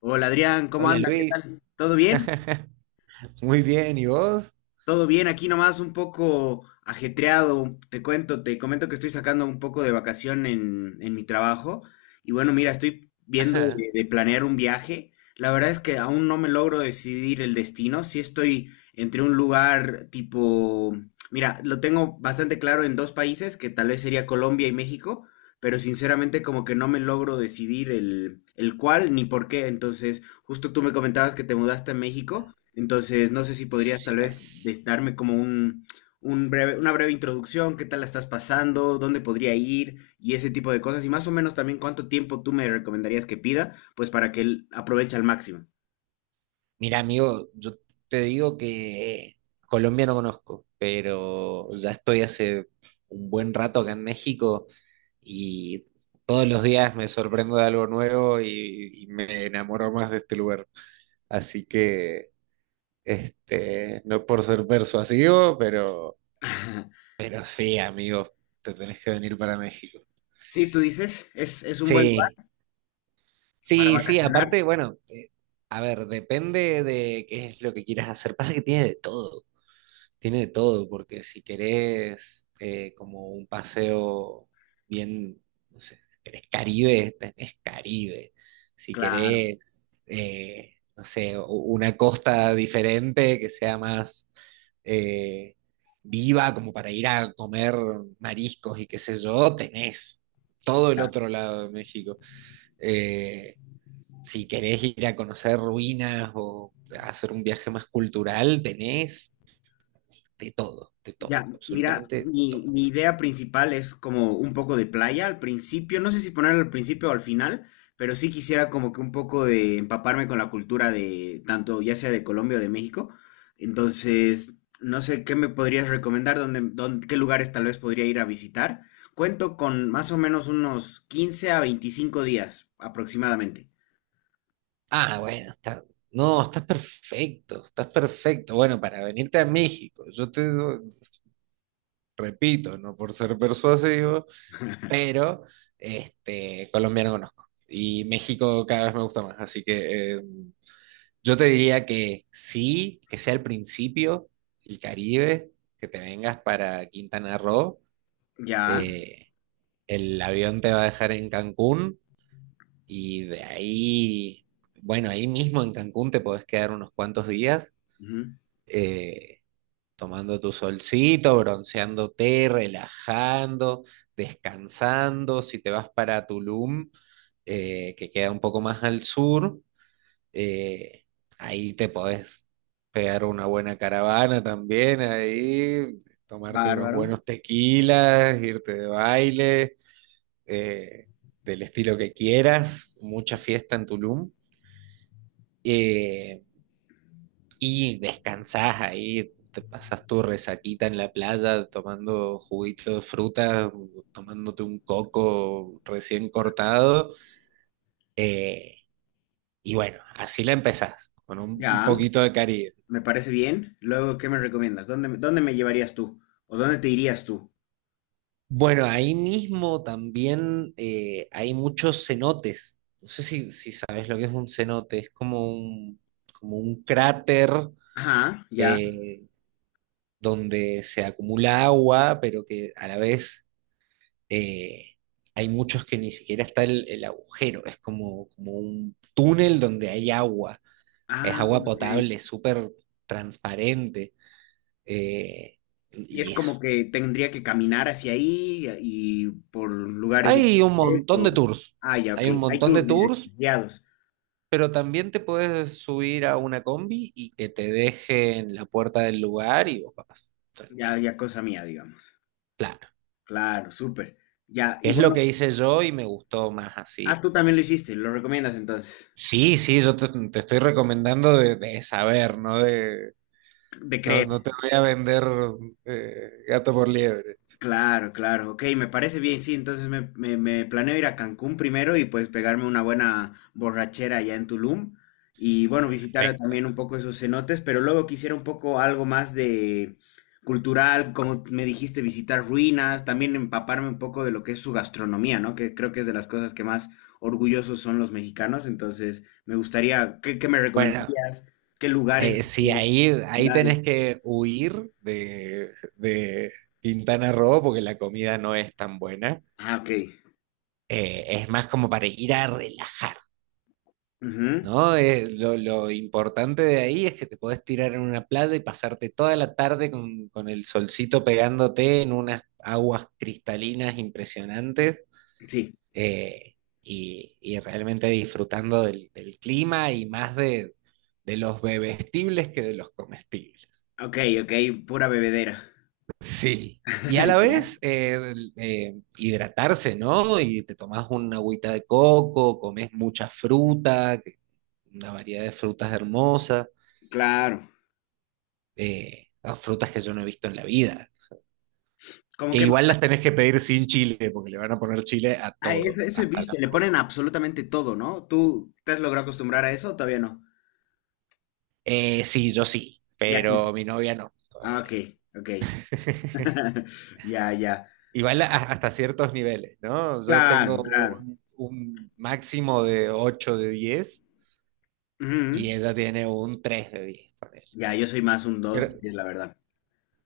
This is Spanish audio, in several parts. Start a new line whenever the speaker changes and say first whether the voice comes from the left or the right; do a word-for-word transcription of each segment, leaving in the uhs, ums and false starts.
left: Hola Adrián, ¿cómo
right: Hola
left: anda? ¿Qué
right: Luis,
left: tal? ¿Todo bien?
right: muy bien, ¿y vos?
left: Todo bien, aquí nomás un poco ajetreado. Te cuento, te comento que estoy sacando un poco de vacación en, en mi trabajo. Y bueno, mira, estoy viendo
right: Ajá.
left: de, de planear un viaje. La verdad es que aún no me logro decidir el destino. Sí estoy entre un lugar tipo, mira, lo tengo bastante claro en dos países, que tal vez sería Colombia y México, pero sinceramente como que no me logro decidir el, el cuál ni por qué. Entonces, justo tú me comentabas que te mudaste a México. Entonces, no sé si podrías
right: Sí,
left: tal vez
right: pues.
left: des- darme como un, un breve, una breve introducción, qué tal la estás pasando, dónde podría ir y ese tipo de cosas. Y más o menos también cuánto tiempo tú me recomendarías que pida, pues para que él aproveche al máximo.
right: Mira, amigo, yo te digo que Colombia no conozco, pero ya estoy hace un buen rato acá en México y todos los días me sorprendo de algo nuevo y, y me enamoro más de este lugar. Así que, este, no por ser persuasivo, pero, pero sí, amigo, te tenés que venir para México.
left: Sí, tú dices, es, es un buen lugar
right: Sí.
left: para
right: Sí, sí,
left: vacacionar.
right: aparte, bueno, eh, a ver, depende de qué es lo que quieras hacer. Pasa que tiene de todo, tiene de todo, porque si querés eh, como un paseo bien, no sé, si querés Caribe, tenés Caribe. Si
left: Claro, claro.
right: querés, eh, no sé, u- una costa diferente que sea más eh, viva, como para ir a comer mariscos y qué sé yo, tenés todo el otro lado de México. Eh, si querés ir a conocer ruinas o a hacer un viaje más cultural, tenés de todo, de
left: Ya,
right: todo,
left: mira,
right: absolutamente de
left: mi,
right: todo.
left: mi idea principal es como un poco de playa al principio, no sé si ponerlo al principio o al final, pero sí quisiera como que un poco de empaparme con la cultura de tanto ya sea de Colombia o de México. Entonces, no sé qué me podrías recomendar, dónde, dónde- qué lugares tal vez podría ir a visitar. Cuento con más o menos unos quince a veinticinco días aproximadamente.
right: Ah, bueno, está, no, estás perfecto, estás perfecto. Bueno, para venirte a México, yo te do- repito, no por ser persuasivo, pero este, Colombia no conozco. Y México cada vez me gusta más, así que eh, yo te diría que sí, que sea el principio, el Caribe, que te vengas para Quintana Roo
left: Ya,
right: eh, el avión te va a dejar en Cancún y de ahí, bueno, ahí mismo en Cancún te podés quedar unos cuantos días
left: ujú.
right: eh, tomando tu solcito, bronceándote, relajando, descansando. Si te vas para Tulum, eh, que queda un poco más al sur, eh, ahí te podés pegar una buena caravana también, ahí tomarte unos
left: Bárbaro.
right: buenos tequilas, irte de baile eh, del estilo que quieras, mucha fiesta en Tulum, eh, y descansás ahí, te pasas tu resaquita en la playa tomando juguito de fruta, tomándote un coco recién cortado, eh, y bueno, así la empezás, con un, un
left: Ya,
right: poquito de Caribe.
left: me parece bien. Luego, ¿qué me recomiendas? ¿Dónde, dónde me llevarías tú? ¿O dónde te irías tú?
right: Bueno, ahí mismo también eh, hay muchos cenotes. No sé si, si sabes lo que es un cenote, es como un, como un cráter
left: Ajá, ya.
right: eh, donde se acumula agua, pero que a la vez eh, hay muchos que ni siquiera está el, el agujero, es como, como un túnel donde hay agua, es
left: Ah,
right: agua potable,
left: ok.
right: súper transparente, eh,
left: Y es
right: y
left: como
right: es...
left: que tendría que caminar hacia ahí y por lugares
right: Hay un
left: diferentes,
right: montón
left: o-
right: de tours,
left: ah, ya, ok.
right: hay un
left: Hay
right: montón de
left: tours
right: tours,
left: directos, guiados.
right: pero también te puedes subir a una combi y que te dejen la puerta del lugar y vos vas
left: Ya,
right: tranquilo.
left: ya cosa mía, digamos.
right: Claro,
left: Claro, súper. Ya, y
right: es lo
left: bueno,
right: que hice yo y me gustó más
left: ah,
right: así.
left: tú también lo hiciste, lo recomiendas entonces.
right: Sí, sí, yo te, te estoy recomendando de, de saber, ¿no? De,
left: De
right: no, no
left: creer.
right: te voy a vender eh, gato por liebre.
left: Claro, claro, ok, me parece bien, sí, entonces me, me- me planeo ir a Cancún primero y pues pegarme una buena borrachera allá en Tulum y bueno, visitar
right: Perfecto.
left: también un poco esos cenotes, pero luego quisiera un poco algo más de cultural, como me dijiste, visitar ruinas, también empaparme un poco de lo que es su gastronomía, ¿no? Que creo que es de las cosas que más orgullosos son los mexicanos, entonces me gustaría, ¿qué, qué me
right: Bueno,
left: recomendarías? ¿Qué lugares,
right: eh,
left: qué
right: sí, ahí, ahí
left: ciudades?
right: tenés que huir de, de Quintana Roo porque la comida no es tan buena.
left: Ah, ok.
right: Eh, es más como para ir a relajar,
left: Ujú,
right: ¿no? Eh, lo, lo importante de ahí es que te podés tirar en una playa y pasarte toda la tarde con, con el solcito pegándote en unas aguas cristalinas impresionantes
left: sí.
right: eh, y, y realmente disfrutando del, del clima y más de, de los bebestibles que de los comestibles.
left: Ok, ok, pura bebedera.
right: Sí. Y a la
left: Ya,
right: vez eh, eh, hidratarse, ¿no? Y te tomás una agüita de coco, comes mucha fruta, que- una variedad de frutas hermosas,
left: claro.
right: eh, las frutas que yo no he visto en la vida.
left: Como
right: Que
left: que
right: igual las tenés que pedir sin chile, porque le van a poner chile a
left: ah,
right: todo,
left: eso, eso he
right: hasta
left: visto,
right: la
left: le ponen
right: fruta.
left: absolutamente todo, ¿no? ¿Tú te has logrado acostumbrar a eso o todavía no?
right: Eh, sí, yo sí,
left: Ya sí.
right: pero mi novia no,
left: Ah, ok,
right: todavía.
left: ok. Ya, ya.
right: Igual a- hasta ciertos niveles, ¿no? Yo
left: Claro,
right: tengo
left: claro.
right: un, un máximo de ocho de diez
left: Ujú.
right: y ella tiene un tres de diez. Ponele.
left: Ya, yo soy más un dos,
right: Pero,
left: es la verdad.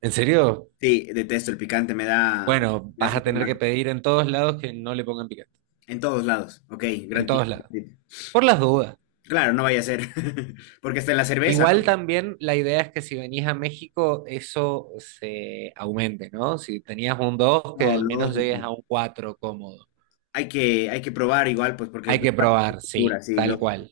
right: ¿en serio?
left: Sí, detesto el picante, me da,
right: Bueno,
left: me
right: vas
left: hace
right: a
left: muy
right: tener que
left: mal.
right: pedir en todos lados que no le pongan picante.
left: En todos lados. Ok,
right: En
left: gran tip,
right: todos
left: gran
right: lados.
left: tip.
right: Por las dudas.
left: Claro, no vaya a ser. Porque está en la cerveza,
right: Igual también la idea es que si venís a México, eso se aumente, ¿no? Si tenías un dos que
left: ¿no? No,
right: al menos llegues a
left: lógico.
right: un cuatro cómodo.
left: Hay que, hay que probar igual, pues, porque es
right: Hay que probar,
left: pura,
right: sí,
left: sí.
right: tal cual.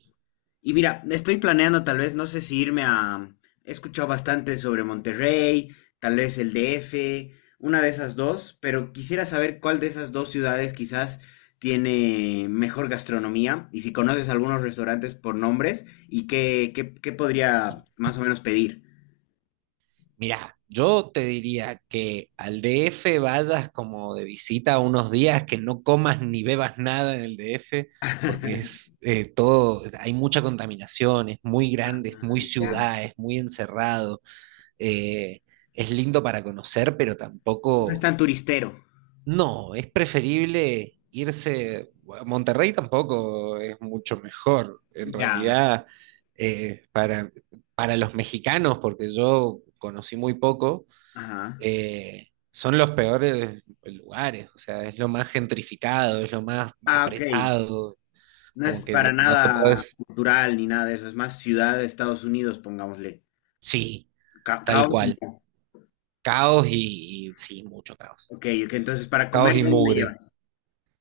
left: Y mira, estoy planeando tal vez, no sé si irme a... He escuchado bastante sobre Monterrey, tal vez el D F, una de esas dos, pero quisiera saber cuál de esas dos ciudades quizás tiene mejor gastronomía y si conoces algunos restaurantes por nombres y qué, qué, qué podría más o menos pedir.
right: Mira, yo te diría que al D F vayas como de visita unos días, que no comas ni bebas nada en el D F, porque es eh, todo, hay mucha contaminación, es muy grande, es
left: Ah,
right: muy
left: ya.
right: ciudad, es muy encerrado, eh, es lindo para conocer, pero
left: No es
right: tampoco,
left: tan turistero.
right: no, es preferible irse, a Monterrey tampoco es mucho mejor, en
left: Ya.
right: realidad, eh, para, para los mexicanos, porque yo conocí muy poco
left: Ajá.
right: eh, son los peores lugares, o sea, es lo más gentrificado, es lo más
left: Ah, ok.
right: apretado,
left: No
right: como
left: es
right: que
left: para
right: no, no te
left: nada
right: puedes,
left: cultural ni nada de eso, es más ciudad de Estados Unidos, pongámosle.
right: sí,
left: Ca-
right: tal
left: caos y
right: cual, caos y, y sí, mucho caos,
left: ok, ok, entonces para
right: caos
left: comer,
right: y
left: ¿dónde me
right: mugre.
left: llevas?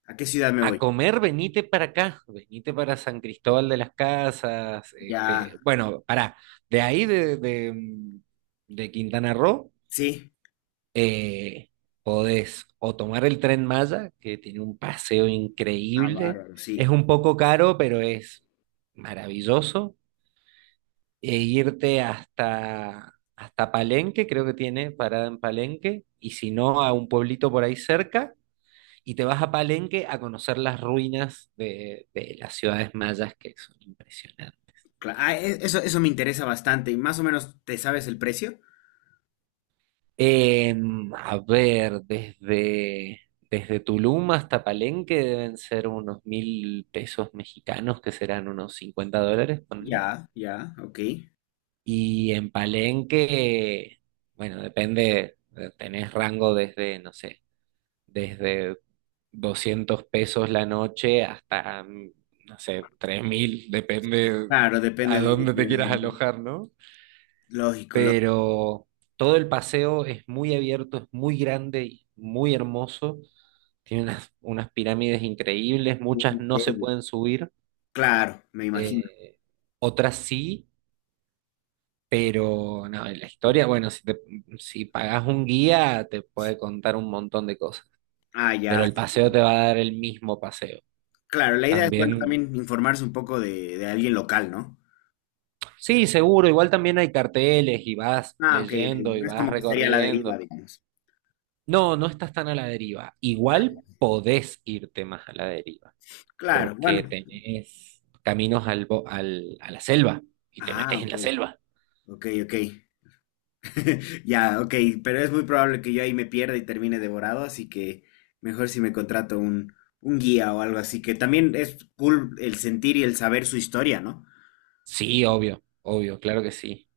left: ¿A qué ciudad me
right: A
left: voy?
right: comer, venite para acá, venite para San Cristóbal de las Casas,
left: Ya,
right: este, bueno, pará, de ahí de, de, mm, de Quintana Roo.
left: sí,
right: Eh, podés o tomar el tren Maya, que tiene un paseo
left: ah,
right: increíble.
left: bárbaro,
right: Es
left: sí.
right: un poco caro, pero es maravilloso. E irte hasta, hasta Palenque, creo que tiene parada en Palenque, y si no, a un pueblito por ahí cerca. Y te vas a Palenque a conocer las ruinas de, de las ciudades mayas, que son impresionantes.
left: Cla- ah, e- eso, eso me interesa bastante. ¿Y más o menos te sabes el precio?
right: Em, a ver, desde, desde Tulum hasta Palenque deben ser unos mil pesos mexicanos, que serán unos cincuenta dólares, ponle.
left: Ya, ya, ok.
right: Y en Palenque, bueno, depende, eh, tenés rango desde, no sé, desde doscientos pesos la noche hasta, mm, no sé, tres mil, depende
left: Claro, depende
right: a
left: de dónde
right: dónde te
left: quieras
right: quieras
left: dormir.
right: alojar, ¿no?
left: Lógico, lógico.
right: Pero todo el paseo es muy abierto, es muy grande y muy hermoso. Tiene unas, unas pirámides increíbles,
left: Un
right: muchas no se
left: hotel.
right: pueden subir,
left: Claro, me imagino.
right: eh, otras sí, pero no, la historia, bueno, si, te, si pagás un guía te puede contar un montón de cosas,
left: Ah,
right: pero
left: ya.
right: el paseo te va a dar el mismo paseo.
left: Claro, la idea es, bueno,
right: También,
left: también informarse un poco de, de alguien local, ¿no?
right: sí, seguro, igual también hay carteles y vas
left: Ah, ok, ok.
right: leyendo y
left: No es
right: vas
left: como que sería la deriva,
right: recorriendo.
left: digamos.
right: No, no estás tan a la deriva. Igual podés irte más a la deriva,
left: Claro, bueno.
right: porque tenés caminos al, bo- al- a la selva y te
left: Ah,
right: metes en
left: ok,
right: la selva.
left: ok, ok. Ya, ok, pero es muy probable que yo ahí me pierda y termine devorado, así que mejor si me contrato un, un guía o algo así, que también es cool el sentir y el saber su historia, ¿no?
right: Sí, obvio, obvio, claro que sí.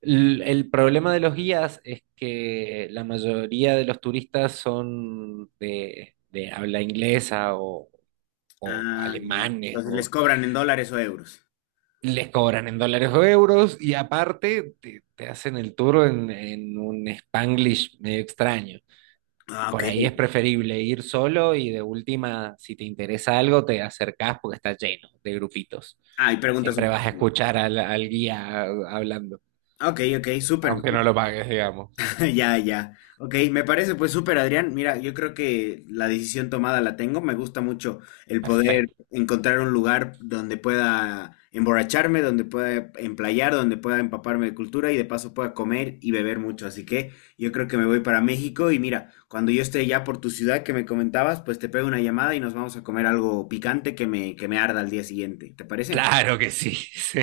right: L- el problema de los guías es que la mayoría de los turistas son de, de habla inglesa o, o
left: Ah, ya.
right: alemanes,
left: Entonces les
right: o
left: cobran en dólares o euros.
right: les cobran en dólares o euros y aparte te, te hacen el tour en, en un Spanglish medio extraño.
left: Ah, ok.
right: Por ahí es preferible ir solo y de última, si te interesa algo, te acercás porque está lleno de grupitos.
left: Ah, y preguntas un
right: Siempre vas a
left: poquito.
right: escuchar al, al guía hablando,
left: Ok, ok, súper.
right: aunque no lo pagues, digamos.
left: Ya, ya. Ok, me parece pues súper, Adrián. Mira, yo creo que la decisión tomada la tengo. Me gusta mucho el poder
right: Perfecto.
left: encontrar un lugar donde pueda emborracharme, donde pueda emplayar, donde pueda empaparme de cultura y de paso pueda comer y beber mucho. Así que yo creo que me voy para México y mira, cuando yo esté ya por tu ciudad que me comentabas, pues te pego una llamada y nos vamos a comer algo picante que me, que me arda al día siguiente. ¿Te parece?
right: Claro que sí. Sí.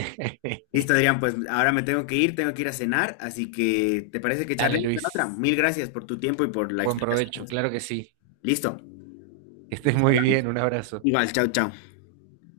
left: Listo, Adrián, pues ahora me tengo que ir, tengo que ir a cenar, así que ¿te parece que
right: Dale,
left: charlemos en otra?
right: Luis.
left: Mil gracias por tu tiempo y por la
right: Buen
left: explicación.
right: provecho. Claro que sí.
left: Listo,
right: Que estés
left: nos
right: muy bien.
left: hablamos.
right: Un abrazo.
left: Igual, chao, chao.